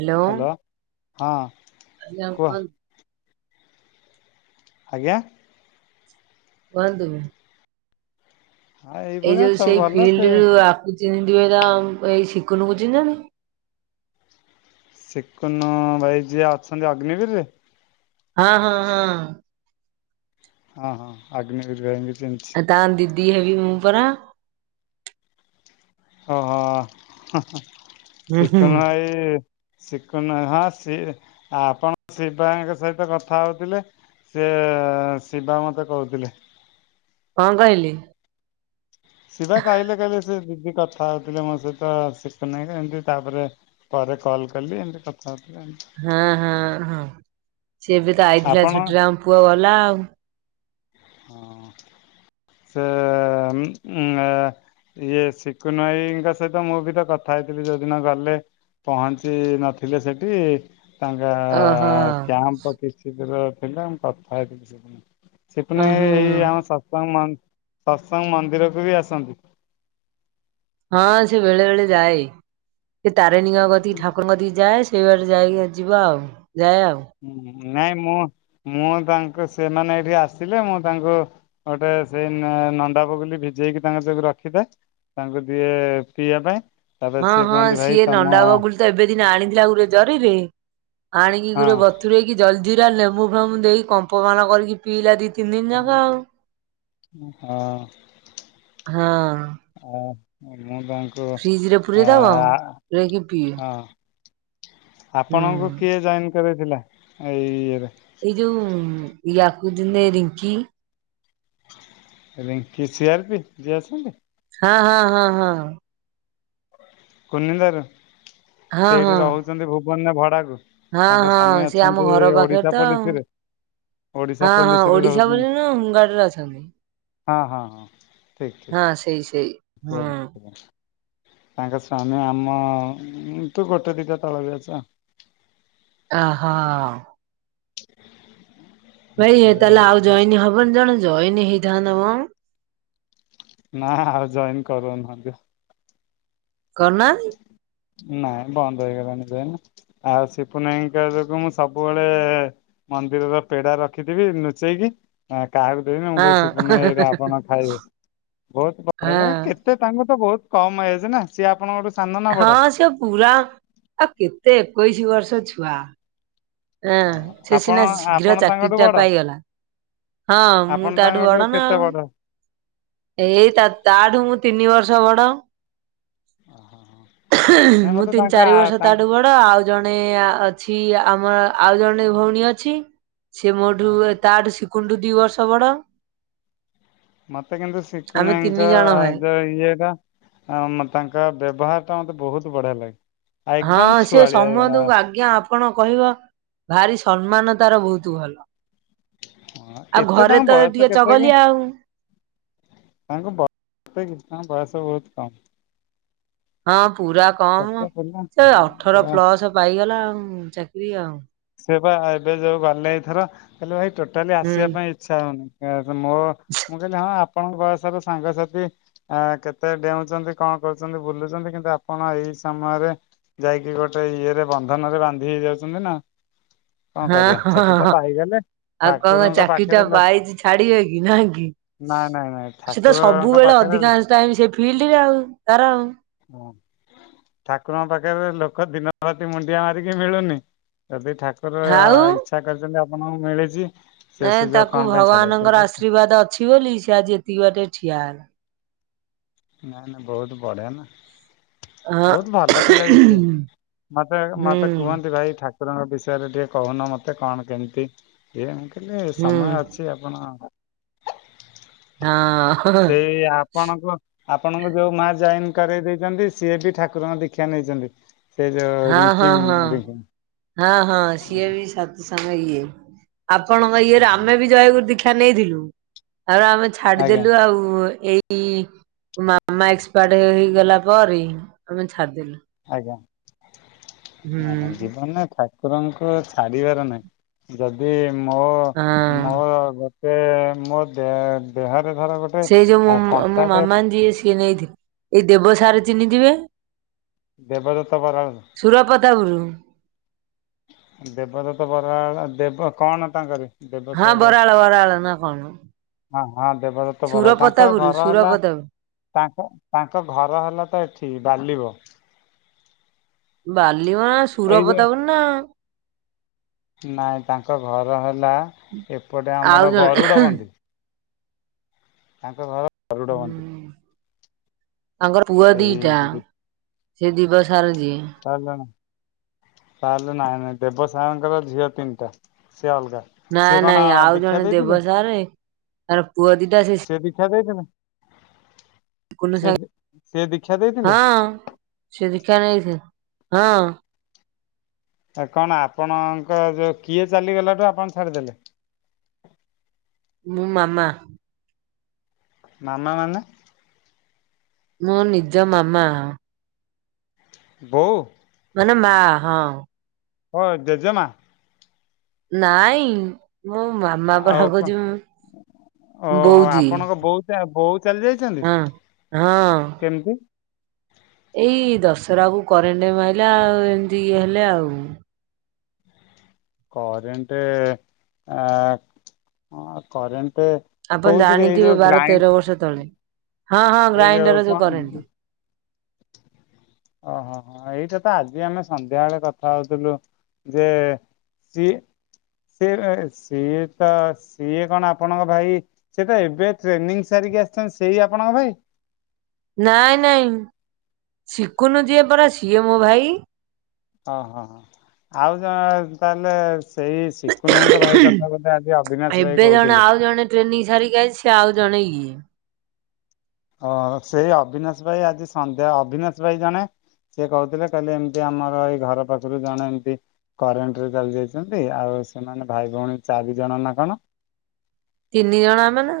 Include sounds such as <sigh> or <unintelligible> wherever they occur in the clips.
Hello. Hello ହଁ କୁହ। କୁହନ୍ତୁ ଆଜ୍ଞା। କୁହନ୍ତୁ। ହଁ ଏଇ ଏଇଭଳିଆ ଯୋଉ ସବୁ ସେଇ ଭଲ ସେ ଫିଲ୍ଡ ରୁ ଆକୁ ଚିହ୍ନିଥିବେ ତ, ଏଇ ସିକୁନୁ କୁ ଚିହ୍ନିଛନ୍ତି? ସିକୁନୁ ଭାଇ ଯିଏ ଅଛନ୍ତି ଅଗ୍ନିବୀରରେ? ହଁ ହଁ ହଁ। ହଁ ହଁ। ଅଗ୍ନିବୀର୍ ଭାଇ ଙ୍କିି ଚିହ୍ନିଚି। ଆଉ ତାଙ୍କ ଦିଦି ହେବି ମୁଁ ପରା। ଓହୋ। ହୁଁ ହୁଁ। ସିକୁନୁ ଭାଇ ଶିକୁନୁ ଭାଇ ହଁ ସି ଆପଣ ଶିବଙ୍କ ସହିତ କଥା ହଉଥିଲେ ସେ ଶିବା ମୋତେ କହୁଥିଲେ। କଣ କହିଲେ? ଶିବା କହିଲେ କହିଲେ ସେ ଦିଦି କଥା ହଉଥିଲେ ମୋ ସହିତ ସିକୁନୁ ଭାଇ ଏମତି ତାପରେ ପରେ କଲ୍ କଲି ଏମତି କଥା ହଉଥିଲେ। ହଁ ହଁ ହଁ। ସିଏ ବି ତ ଆଇଥିଲା ଆପଣ ଛୁଟିରେ ଆମ ପୁଅ ଗଲା ଆଉ। ହଁ। ସେ ଇଏ ଶିକୁନ ଭାଇଙ୍କ ସହିତ ମୁଁ ବି ତ କଥା ହେଇଥିଲି ଯୋଉଦିନ ଗଲେ। ପହଞ୍ଚି ନଥିଲେ ସେଠି। ତାଙ୍କ ଓହୋ କ୍ୟାମ୍ପ କିଛି ଦୂର ଥିଲା ମୁ କଥା ହେଇଥିଲି ସେଦିନ। ଉ ସେପୁଣି ହୁଁ ଏଇ ଆମ ସତ୍ସଙ୍ଗ ମନ ସତ୍ସଙ୍ଗ ମନ୍ଦିରକୁ ବି ଆସନ୍ତି। ହଁ ସେ ବେଳେ ବେଳେ ଯାଏ। ସେ ତାରିଣୀଙ୍କ କତି ଠାକୁରଙ୍କତି ଯାଏ। ସେଇ ବାଟ ଯାଇକି ଯିବା ଆଉ ଯାଏ ଆଉ। ହୁ ହୁଁ ହୁଁ। ନାଇଁ ମୁଁ, ମୁଁ ତାଙ୍କୁ ସେମାନେ ଏଇଠି ଆସିଲେ ମୁଁ ତାଙ୍କୁ ଗୋଟେ ସେଇ ନ ନନ୍ଦା ବଗୁଲି ଭିଜେଇକି ତାଙ୍କର ଯ ରଖିଥା। ତାଙ୍କୁ ଦିଏ ପିଇବା ପାଇଁ। ତାପରେ ହଁ ସିଏ ହଁ କୁହନ୍ତି ଭାଇ ସିଏ ତମ ନଣ୍ଡା ବଗୁଳି ତ ଏବେ ଦିନେ ଆଣିଥିଲା ଗୋରେ ଜରିିରେ, ଆଣିକି ଗୋରେ ବ ହଁ ତୁରେଇକି ଜଲଜିରା ଲେମ୍ବୁ ଫେମୁ ଦେଇ କମ୍ପମାନ କରିକି ପିଇଲା ଦିଇ ତିନି ଦିନ ଯାକ ଆଉ। ହଁ। ହଁ। ଆ ମୁଁ ତାଙ୍କୁ ଫ୍ରିଜ ରେ ପୁରେଇ ଆ ଦବ ପୁରେଇକି ପିଏ ହଁ। ହୁଁ। ଆପଣଙ୍କୁ କିଏ ଜଏନ୍ କରେଇଥିଲା ଏଇ ଇଏରେ। ଏଇ ଯଉ ୟାକୁଦିନେ Rinky Rinki C R P ଯିଏ ଅଛନ୍ତି। ହଁ ହଁ ହଁ ହଁ ହଁ। କୁନିନ୍ଦାରୁ, ହଁ ସେଇଠି ହଁ। ରହୁଛନ୍ତି ଭୁବନ ଭଡା କୁ। ହଁ ହଁ। ସିଏ ଆମ ଘର ପାଖରେ ତ ଆଉ। ପୋଲିସରେ ଓଡିଶା ହଁ ହଁ ପୋଲିସରେ ଓଡିଶା ପୋଲି ରହୁଛନ୍ତି ନା ହୋମ ଗାର୍ଡ ରେ ଅଛନ୍ତି। ହଁ ହଁ ହଁ। ଠିକ୍ ହଁ ଠିକ୍ ସେଇ ସେଇ ହୁଁ। ତାଙ୍କ ସ୍ଵାମୀ ଆମ ଉଁ ଠୁ ଗୋଟେ ଦିଟା ତଳ ବେଚ। ଅହୋ। ଭାଇ ସେ ତାହେଲେ ଆଉ ଜଏନୀ ହବନି ଜଣ ଜଇନୀ ହେଇଥାନ୍ତ ମ। ନା ଆଉ ଜଏନ୍ କରୁନାହାଁନ୍ତି। କରୁନାହାନ୍ତି? ନାଇଁ ବନ୍ଦ ହୋଇଗଲାଣି <unintelligible> ଆଉ ସିପୁନ ଆଜ୍ଞାଙ୍କର ଯୋଗୁ ମୁଁ ସବୁବେଳେ ମନ୍ଦିରର ପେଡା ରଖିଥିବି ଲୁଚେଇକି। ଆଁ କାହାକୁ ଦେବିନି। ମୁଁ କହିବି ସିପୁନ ଆଜ୍ଞା ହଁ ଏଇଟା ଆପଣ ଖାଇବେ। ବହୁତ ହଁ। <unintelligible> କେତ ତେ ତାଙ୍କ ତ ବହୁତ କମ ଏଜ ନା ସିଏ ଆପଣଙ୍କଠୁ ସାନ ନା ହଁ ବଡ? ସେ ପୁରା, ଆଉ କେତେ ଏକୋଇଶି ବର୍ଷ ଛୁଆ। ହଁ। ସେ ଆପଣ ସିନା ଆପଣ ଶୀଘ୍ର ତାଙ୍କଠୁ ଚାକିରିଟା ବଡ ପାଇଗଲା। ହଁ, ଆପଣ ମୁଁ ତାଠୁ ତାଙ୍କଠୁ ବଡ ନା କେତେ ଆଉ। ଏଇ ତା-ତା ଠୁ ମୁଁ ତିନି ବର୍ଷ ବଡ। ନାଇଁ ମୁଁ ମତେ ତିନି ତାଙ୍କ ଚାରି ଆ ବର୍ଷ ତାଙ୍କ ତାଠୁ ବଡ। ଡ଼, ଆଉ ଜଣେ ଅଛି, ଆମର ଆଉ ଜଣେ ଭଉଣୀ ଅଛି। ସିଏ ମୋଠୁ ହଁ ତାଠୁ ଶିକୁନଠୁ ଦି ବର୍ଷ ବଡ। ମତେ କିନ୍ତୁ ଆମେ ଶିକୁନ ତିନି ଆଜ୍ଞା ଜଣ ଭାଇ। ଙ୍କର ଜଉ ଇଏଟା ଆଉ ମୁଁ ତାଙ୍କ ବ୍ୟବହାର ଟା ମତେ ବହୁତ ବଢ଼ିଆ ଲାଗେ। ଆଉ ହଁ ଏକଦମ ସିଏ ଛୁଆଳିଆ ସମସ୍ତଙ୍କୁ ଆଜ୍ଞା, ଆପ ଆପଣ କହିବ। ଭାରି ସମ୍ମାନ ତାର ବହୁତ ଭଲ। ହଁ ଆଉ କେତେ ଘରେ ତାଙ୍କ ତ ବୟସ ଟିକେ କେତେ ଚଗଲିଆ ଆଉ। ତାଙ୍କୁ ବୟ <unintelligible> କିଛି ବୟସ ବୋହୁତ କମ୍। ହଁ ପୁରା କମ ଛୋଟ ପିଲା ସେ ଅଠର ପୁରା ପ୍ଲସ ପାଇଗଲା ଆଉ ଚାକିରି ଆଉ। ସେ ବା ଏବେ ଯୋଉଁ ଗଲେ ଏଇଥର କଇଲେ ଭାଇ ଟୋଟାଲି ହୁଁ। ଆସିବା ପାଇଁ ଇଚ୍ଛା ହେଉନି। ମୋ ମୁଁ କହିଲି ହଁ ଆପଣଙ୍କ ବୟସର ସାଙ୍ଗସାଥି ଆ କେତେ ଡେଁଉଛନ୍ତି କଣ କରୁଛନ୍ତି ବୁଲୁଛନ୍ତି କିନ୍ତୁ ଆପଣ ଏଇ ସମୟରେ ଯାଇକି ଗୋଟେ ଇଏ ରେ ବନ୍ଧନ ରେ ବାନ୍ଧି ହେଇ ଯାଉଛନ୍ତି ନା। କଣ ହଁ କରିବା ହଁଁ ଚାକିରି ଟା ପାଇଗଲେ ଆଉ କଣ ଠାକୁରଙ୍କ ଚାକିରି ପାଖରେ ଟା ପାଇଛି ଛାଡିବ କି ନାଁହି କି। ନାଇଁ ନାଇଁ ନାଇଁ। ସେ ତ ଠାକୁରଙ୍କ ସବୁବେଳେ ପାଖରେ ଅଧିକାଂଶ ଟାଇମ ସେ ଫିଲ୍ଡରେ ଆଉ ତାର ଆଉ। ହଁ ଠାକୁରଙ୍କ ପାଖରେ ଲୋକ ଦିନ ରାତି ମୁଣ୍ଡିଆ ମାରିକି ମିଳୁନି। ଯଦି ଠାକୁର ଆଉ ଇଚ୍ଛା କରିଛନ୍ତି ଆପଣଙ୍କୁ ମିଳିଚି। ନାଇଁ ତାକୁ ଭଗବାନଙ୍କର ଆଶୀର୍ବାଦ ଅଛି ବୋଲି ସେ ଆଜି ଏତିକି ବାଟେରେ ଠିଆ ହେଲା। ନାଇଁ ନାଇଁ ବୋହୁତ ବଢ଼ଆ ନା। ହଁ ବୋହୁତ ଭଲ ପିଲା ବି ସିଏ ମତେ ହୁଁ ମତେ କୁହନ୍ତି ଭାଇ ଠା ଠାକୁରଙ୍କ ବିଷୟରେ ଟିକେ କହୁନ ମତେ କଣ କେମିତି ଇଏ ମୁଁ କହିଲି ହୁଁ ସମୟ ଅଛି। <unintelligible> ଆପଣ ହଁ। ସେଇ ଆପଣଙ୍କୁ ଆପଣଙ୍କୁ ଯୋଉ ମା ଜଏନ୍ କରେଇ ଦେଇଚନ୍ତି ସିଏବି ଠାକୁରଙ୍କ ଦୀକ୍ଷା ନେଇଛନ୍ତି। ସେ ଯୋଉ ହଁ ହଁ ରିଙ୍କି ହଁ ରିଙ୍କି ହଁ ହଁ ସିଏ ବି ସତ ସଙ୍ଗ ଇଏ ଆପଣଙ୍କ ଇଏରେ ଆମେ ବି ଜୟଗୁରୁ ଦୀକ୍ଷା ନେଇଥିଲୁ ତାପରେ ଆମେ ଆଜ୍ଞା ଛାଡିଦେଲୁ ଆଉ ଏଇ ଇ ମାମା ଏକ୍ସପାଟେ ହେଇଗଲା ପରେ ଆମେ ଛାଡିିଦେଲୁ। ଆଜ୍ଞା ନାଇଁ ନାଇଁ ଜୀବନରେ ଠାକୁରଙ୍କୁ ଛାଡିବାର ନାହିଁ। ଯଦି ମୋ ହଁ ମୋ ଗୋଟେ ମୋ ଦେ ଦେହରେ ଧର ଗୋଟେ ସେଇ ଯୋଉ ମୋ କଣ୍ଟାଟେ ମାମା ଯିଏ ସିଏ ନେଇଥେ ଏଇ ଦେବସାରେ ଚିହ୍ନିଥିବେ ଦେବଦତ ବରାଳ। ସୁରପ୍ରତାପପରୁ। ଦେବଦତ ବରାଳ ଦେବ କଣ ତାଙ୍କରି। ହଁ ବରାଳ ବରାଳ ନା କଣ ମ। ହଁ ହଁ ଦେବଦତ ବରାଳ ତାଙ୍କ ଘର ହେଲା ସୁରପତାପୁର ତାଙ୍କ ତାଙ୍କ ଘର ହେଲା ତ ଏଠି ବାଲିବ। ବାଲିବ ନାଁ ଏଇ ସୁରପ୍ରତାପପୁର ନାଁ। ନାଇଁ ତାଙ୍କ ଘର ହେଲା ଏପଟେ ଆଉ ଆମର ଜଣେ ଗରୁଡ଼ ବନ୍ଦି। ତାଙ୍କ ଘର ଗରୁଡ ବନ୍ଦି। ତାଙ୍କର ପୁଅ ସେଇ ଦିଟା ସେ ଦିବସାରେ ଯିଏ। ତାହେଲେ ତାହେଲେ ନାଇଁ ନାଇଁ ଦେବସାରେଙ୍କର ଝିଅ ତିନିଟା ସିଏ ଅଲଗା। ନାଇ ସିଏ କଣ ନାଇଁ ଆଉ ଦୀକ୍ଷା ଜଣେ ଦେଇଥିଲେ ଦେବସାରେ ତାର ପୁଅ ଦିଟା ସେ ସେ ଦିଖା ଦେଇ ଥିଲା। କୁନ ସାରେ ସିଏ ଦୀକ୍ଷା ଦେଇଥିଲେ ହଁ। ସେ ଦିଖା ନେଇଥା ହଁ। ଆ କଣ ଆପଣଙ୍କ ଯୋଉ କିଏ ଚାଲିଗଲାଠୁ ଆପଣ ଛାଡ଼ିଦେଲେ? ମୁଁ ମାମା। ମାମାମାନେ। ମୁଁ ନିଜ ମାମା। ବୋଉ। ମାନେ ମା ହଁ। ହଁ, ଜେଜେମା। ନାଇଁ ମୁଁ ମାମା ପରା ଆଉ କଣ କହଉଛି। ମୁଁ ବୋଉଜୀ। ତା ବୋଉ ଚାଲିଯାଇ ଆଁ ହଁ। କେମିତି? ଏଇ ଦଶହରାକୁ କରେଣ୍ଟ ମାଇଲା ଆଉ। ଏମିତି ଇଏ ହେଲେ ଆଉ। କରେଣ୍ଟେ ଆଁ ହଁ କରେଣ୍ଟେ। ଆପଣ ଜାଣିଥିବେ ବାର, ତେର ବର୍ଷ ତଳେ। ହଁ, ହଁ ଏଇ ଗ୍ରାଇଣ୍ଡର ଯୋଉ କଣ କରେଣ୍ଟେ। ଓହୋ ହୋ ହୋ, ଏଇଟା ତ ଆଜି ଆମେ ସନ୍ଧ୍ୟା ବେଳେ କଥା ହଉଥିଲୁ ଯେ ସିଏ -ସେ - ସିଏ ତ ସିଏ କଣ ଆପଣଙ୍କ ଭାଇ ସେ ତ ଏବେ ଟ୍ରେନିଂ ସାରିକି ଆସିଛନ୍ତି ସେଇ ଆପଣଙ୍କ ଭାଇ? ନାଇଁ, ନାଇଁ ସିକୁନୁ ଯିଏ ପରା ସିଏ ମୋ ଭାଇ। ଅହଁ- ହଁ -ହଁ, ଆଉ ଯାହା ତାହେଲେ ସେଇ ସିକୁନୁ ଭାଇଙ୍କ ଭାଇ କଥା ବୋଧେ ଆଜି ଅବିନାଶ ଭାଇ ଏବେ ଜଣେ କହୁଥିଲେ। ଆଉ ଜଣେ ଟ୍ରେନିଂ ସାରିକି ଆଇଚି ସିଏ ଆଉ ଜଣେ ଇଏ। ହଁ ସେଇ ଅବିନାଶ ଭାଇ ଆଜି ସନ୍ଧ୍ୟା ଅବିନାଶ ଭାଇ ଜଣେ ସିଏ କହୁଥିଲେ କହିଲେ ଏମିତି ଆମର ଏଇ ଘର ପାଖରୁ ଜଣେ ଏମତି କରେଣ୍ଟରେ ଜଳି ଯାଇଛନ୍ତି। ଆଉ ସେମାନେ ଭାଇ ଭଉଣୀ ଚାରିଜଣ ନା କଣ? ତିନି ଜଣ ଆମେ ନା।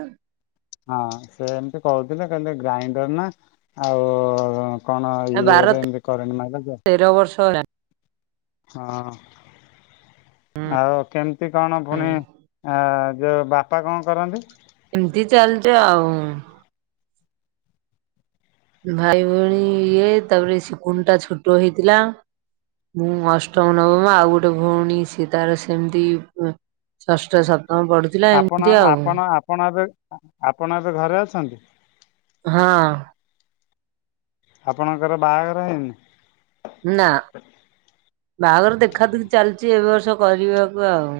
ହଁ ସେ ଏମିତି କହୁଥିଲେ। କହିଲେ ଗ୍ରାଇଣ୍ଡର ନା ଆଉ କଣ ବାର ଇଏରେ ଏମିତି କରେଣ୍ଟ ମାଇଲା ଜ ତେର ବର୍ଷ ହେଲାଣି ହଁ। ଆଉ କେମିତି କଣ ଫୁଣି ଆ ଯୋଉ ବାପା କଣ କରନ୍ତି? ଏମିତି ଚାଲିଚ ଆଉ। ଭାଇ ଭଉଣୀ ଇଏ। ତାପରେ ସିକୁନଟା ଛୋଟ ହେଇଥିଲା। ମୁଁ ଅଷ୍ଟମ, ନବମ, ଆଉ ଗୋଟେ ଭଉଣୀ ସିଏ ତାର ସେମିତି ଉଁ ଷଷ୍ଠ, ସପ୍ତମ ପଢୁ ଆପଣ -ଆପଣ -ଆପଣ ଏବେ ଆପଣ ଏବେ ଘରେ ଅଛନ୍ତି? ହଁ। ଆପଣଙ୍କର ବାହାଘର ହେଇନି? ନା। ବାହାଘର ଦେଖା ଦୁଖି ଚାଲିଛି ଏ ବର୍ଷ କରିବାକୁ ଆଉ।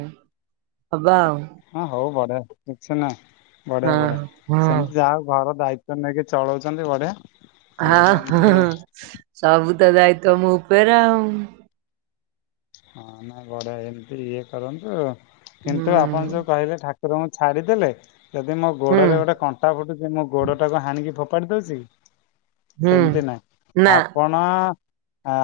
ହବା ଆଉ। ହଁ ହଉ ବଢିଆ। କିଛି ନାହିଁ ବଢିଆ- ହଁ ବଢିଆ। ହଁ ସେମତି ଯାହା ହଉ ଘର ଦାୟି ତ୍ବ ନେଇକି ଚଳଉଛନ୍ତି ବଢିଆ। ହଁ ଏଇଭଳିଆ ହ ଏମିତି ସବୁ ତ ଦାୟିତ୍ୱ ମୋ ଉପରେ ଆଉ। ହଁ ନା ବଢିଆ। ଏମିତି ଇଏ କରନ୍ତୁ। ହୁଁ କିନ୍ତୁ ଆପଣ ଯୋଉ କହିଲେ ଠା ଠାକୁରଙ୍କୁ ଛାଡ଼ିଦେଲେ ଯଦି ମୋ ହୁଁ ଗୋଡରେ ଗୋଟେ କଣ କଣ୍ଟା ଫୁଟୁଛି ମୋ ଗୋଡଟାକୁ ହାଣିକି ଫୋପାଡି ଦଉଛି କି? ହୁଁ ସେମତି ନାଇଁ। ନା ଆପଣ ଣ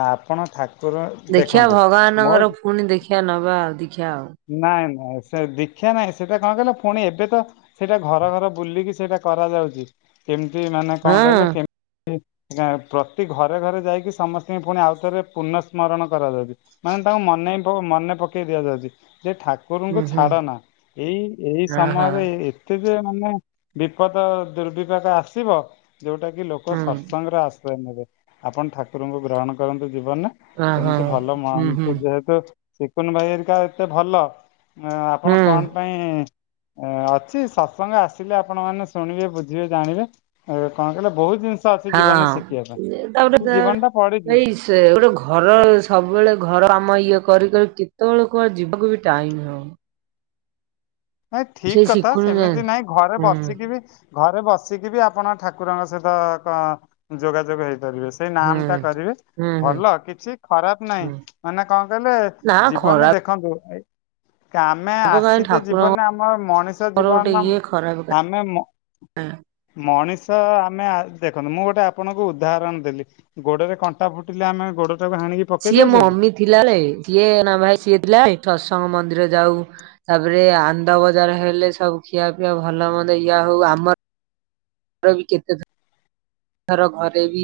ଆପଣ ଠାକୁର, ଦେଖନ୍ତୁ ମୋ ମାନଙ୍କର ପୁଣି ଦେଖିବା ନବା ଆଉ ଦୀକ୍ଷା ଆଉ। ନାଇଁ -ନାଇଁ ସେ ଦୀକ୍ଷା ନାଇଁ। ସେଟା କଣ କହିଲ ପୁଣି ଏବେ ତ ସେଇଟା ଘର ଘର ବୁଲିକି ସେଇଟା କରାଯାଉଛି। କେମିତି ମାନେ ହଁ କଣ କହିଲେ କେମତି ନାଇଁ ପ୍ରତି ଘରେ- ଘରେ ଯାଇକି ସମସ୍ତିଙ୍କି ପୁଣି ଆଉ ଥରେ ପୁନଃ ସ୍ମରଣ କରାଯାଉଛି। ମାନେ ତାଙ୍କୁ ମନେ ହି ମନେ ପକେଇ ଦିଆଯାଉଚି। ଯେ ଠାକୁରୁଙ୍କୁ ହୁଁ ହୁଁ ଛାଡ଼ନା। ଏଇ- ଏଇ ଅ ହ ସମୟରେ ସେ ଯେ ମାନେ ବିପଦ ଦୁର୍ବିପାକ ଆସିବ ଯେଉଟା କିି ଲୋକ ହୁଁ ସତସଙ୍ଗରେ ଆଶ୍ରୟ ନେବେ ଆପଣ ଠାକୁରଙ୍କୁ ଗ୍ରହଣ କରନ୍ତୁ ଜୀବନରେ। ଅ ହ ଏମିତି ଭଲ ହୁଁ ହୁଁ <unintelligible> ଯେହେତୁ ଚକୁନ ଭାଇ ହରିକା ଏତେ ଭଲ ହୁଁ ଆପଣ କଣ ପାଇଁ ଏ ଅଛି ସତସଙ୍ଗ ଆସିଲେ ଆପଣ ମାନ ଶୁଣିବେ ବୁଝିବେ ଜାଣିବେ ଏ କଣ କହିଲେ ବହୁତ ଜିନିଷ ଅଛି ଜୀବନରେ ଶିଖିବା ହଁ ତାପରେ ପାଇଁ ତା ଜୀବନ ଟା ପଡିଛିି। ଏଇ ସେ ଗୋଟେ ଘର ସବୁବେଳେ ଘର କାମ ଇଏ କରିିକରି କେତେବେଳେ କୁଆଡେ ଯିବାକୁ ବି ଟାଇମ ହଉନି। ନାଇ ଠିକ ସେଇ କଥା ଶିଖୁନୁ ସେମିତି ଯାଆନ୍ତି ନାହିଁ ଘରେ ହୁଁ ବସିକି ବି ହୁଁ। ଘରେ ବସିକି ବି ଆପଣ ଠାକୁରଙ୍କ ସହିତ ଯୋଗାଯୋଗ ହେଇପାରିବେ। ସେଇ ନାମ ଟା କରିବେ ହୁଁ ହୁଁ ଭଲ କିଛି ଖରାପ ନାହିଁ ହୁଁ ମାନେ କଣ କହିଲେ ନା ଜୀବନ ଖରାପ ଦେଖନ୍ତୁ ଆମେ କାହିଁ ଆସିଛେ ଜୀବନରେ ଠାକୁରଙ୍କର ଆମ ମଣିଷ ଗୋଟେ ଜୀବନ ଇଏ ଖରାପ କାହିଁ ଆମେ ମ ମଣିଷ ଆମେ ଆସି ଦେଖନ୍ତୁ ମୁଁ ଗୋଟେ ଆପଣଙ୍କୁ ଉଦାହରଣ ଦେଲି ଗୋଡରେ କଣ୍ଟା ଫୁଟିଲେ ଆମେ ଗୋଡଟାକୁ ହାଣିକି ପକେଇ ସିଏ ଦଉଛେ କି ମମି ଥିଲା ବେଳେ ସିଏ ନା ଭାଇ ସିଏ ଥିଲା ବେଳେ ସତସଙ୍ଗ ମନ୍ଦିର ଯାଉ। ତାପରେ ଆନନ୍ଦ ବଜାର ହେଲେ ସବୁ ଖିଆ ପିଆ ଭଲ ମନ୍ଦ ଇଆ ହଉ ଆମର ଆଉ ବି କେତେ <unintelligible> ଥର ଘରେ ବି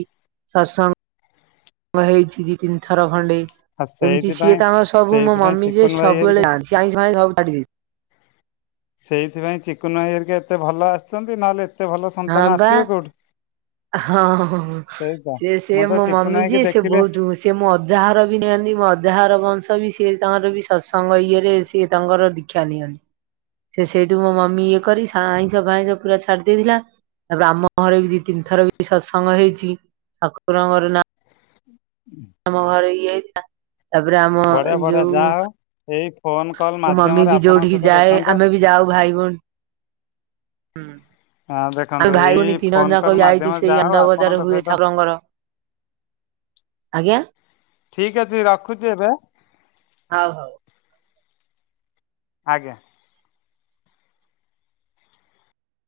ସତସଙ୍ଗ ହେଇଛି ଦି ତିନିଥର ଖଣ୍ଡେ। ଆଉ ଏମିତି ସିଏ ସେଇଥିପାଇଁ ତ ଆମର ସବୁ ମୋ ସେଇଥିପାଇଁ ମମି ଯିଏ ଚିକୁନ ଭାଇ ହେରିକା ସବୁବେଳେ ଯାଆନ୍ତି। ଆଇଁଷ ପାଇଁଷ ସବୁ ଛାଡିଦେଇଚି। ସେଇଥିପାଇଁ ଚକୁନ ଭାଇ ହେରିକା ଏତେ ଭଲ ଆସିଛନ୍ତି ନହେଲେ ଏତେ ଭଲ ସନ୍ତାନ ବା ଆସିବେ କେଉଁଠୁ। ହଁ, ହଁ ସି ମୁଁ ସିଏ ତ ମୋ ଚିକୁନ ମମି ଭାଇକି ଯିଏ ସେ ଦେଖିଲେ ବହୁତ ସିଏ ମୋ ଅଜାଘର ବି ସେମିତି ମୋ ଅଜାହାର ବଂଶ ବି ସିଏ ତାଙ୍କର ବି ସତ୍ସଙ୍ଗ ଇଏରେ ସିଏ ତାଙ୍କର ଦୀକ୍ଷା ନିଅନ୍ତି। ସେ ସେଇଠୁ ମୋ ମମି ଇଏ କରି ଆଇଁଷ ଫଇଁଷ ପୁରା ଛାଡ଼ି ଦେଇେଥିଲା। ତାପରେ ଆମ ଘରେ ବି ଦି ତିନି ଥର ବି ସତ୍ସଙ୍ଗ ହେଇଛି ଠାକୁରଙ୍କର ନାଁ <unintelligible> ଆମ ଘର ଇଏ ହେଇଥିଲା। ତାପରେ ଆମ ବଢିଆ ବଢିଆ ଯୋଉ ଯାହା ହଉ ଏଇ ଫୋନ କଲ୍ ମୋ ମମି ମାଧ୍ୟମରେ ବି ଆପଣଙ୍କ ଯୋଉଠିକି ସହିତ ଯାଏ ଦେଖନ୍ତୁ ଆମେ ବି ଯାଉ ଭାଇ ଭଉଣୀ - ହୁଁ। ହଁ ଦେଖନ୍ତୁ ଆମେ ଭାଇ ଏଇ ଭଉଣୀ ଫୋନ ତିନିଜଣ ଯାକ କଲ୍ ଯାଇଚୁ ମାଧ୍ୟମରେ ସେଇ ଯାହା ହଉ ଆନନ୍ଦ ଆପଣଙ୍କ ବଜାରରେ ହୁଏ ସହିତ ଠାକୁରଙ୍କର ଆଜ୍ଞା ଠିକ ଅଛି ରଖୁଛି ଏବେ। ହଉ ହଉ। ଆଜ୍ଞା।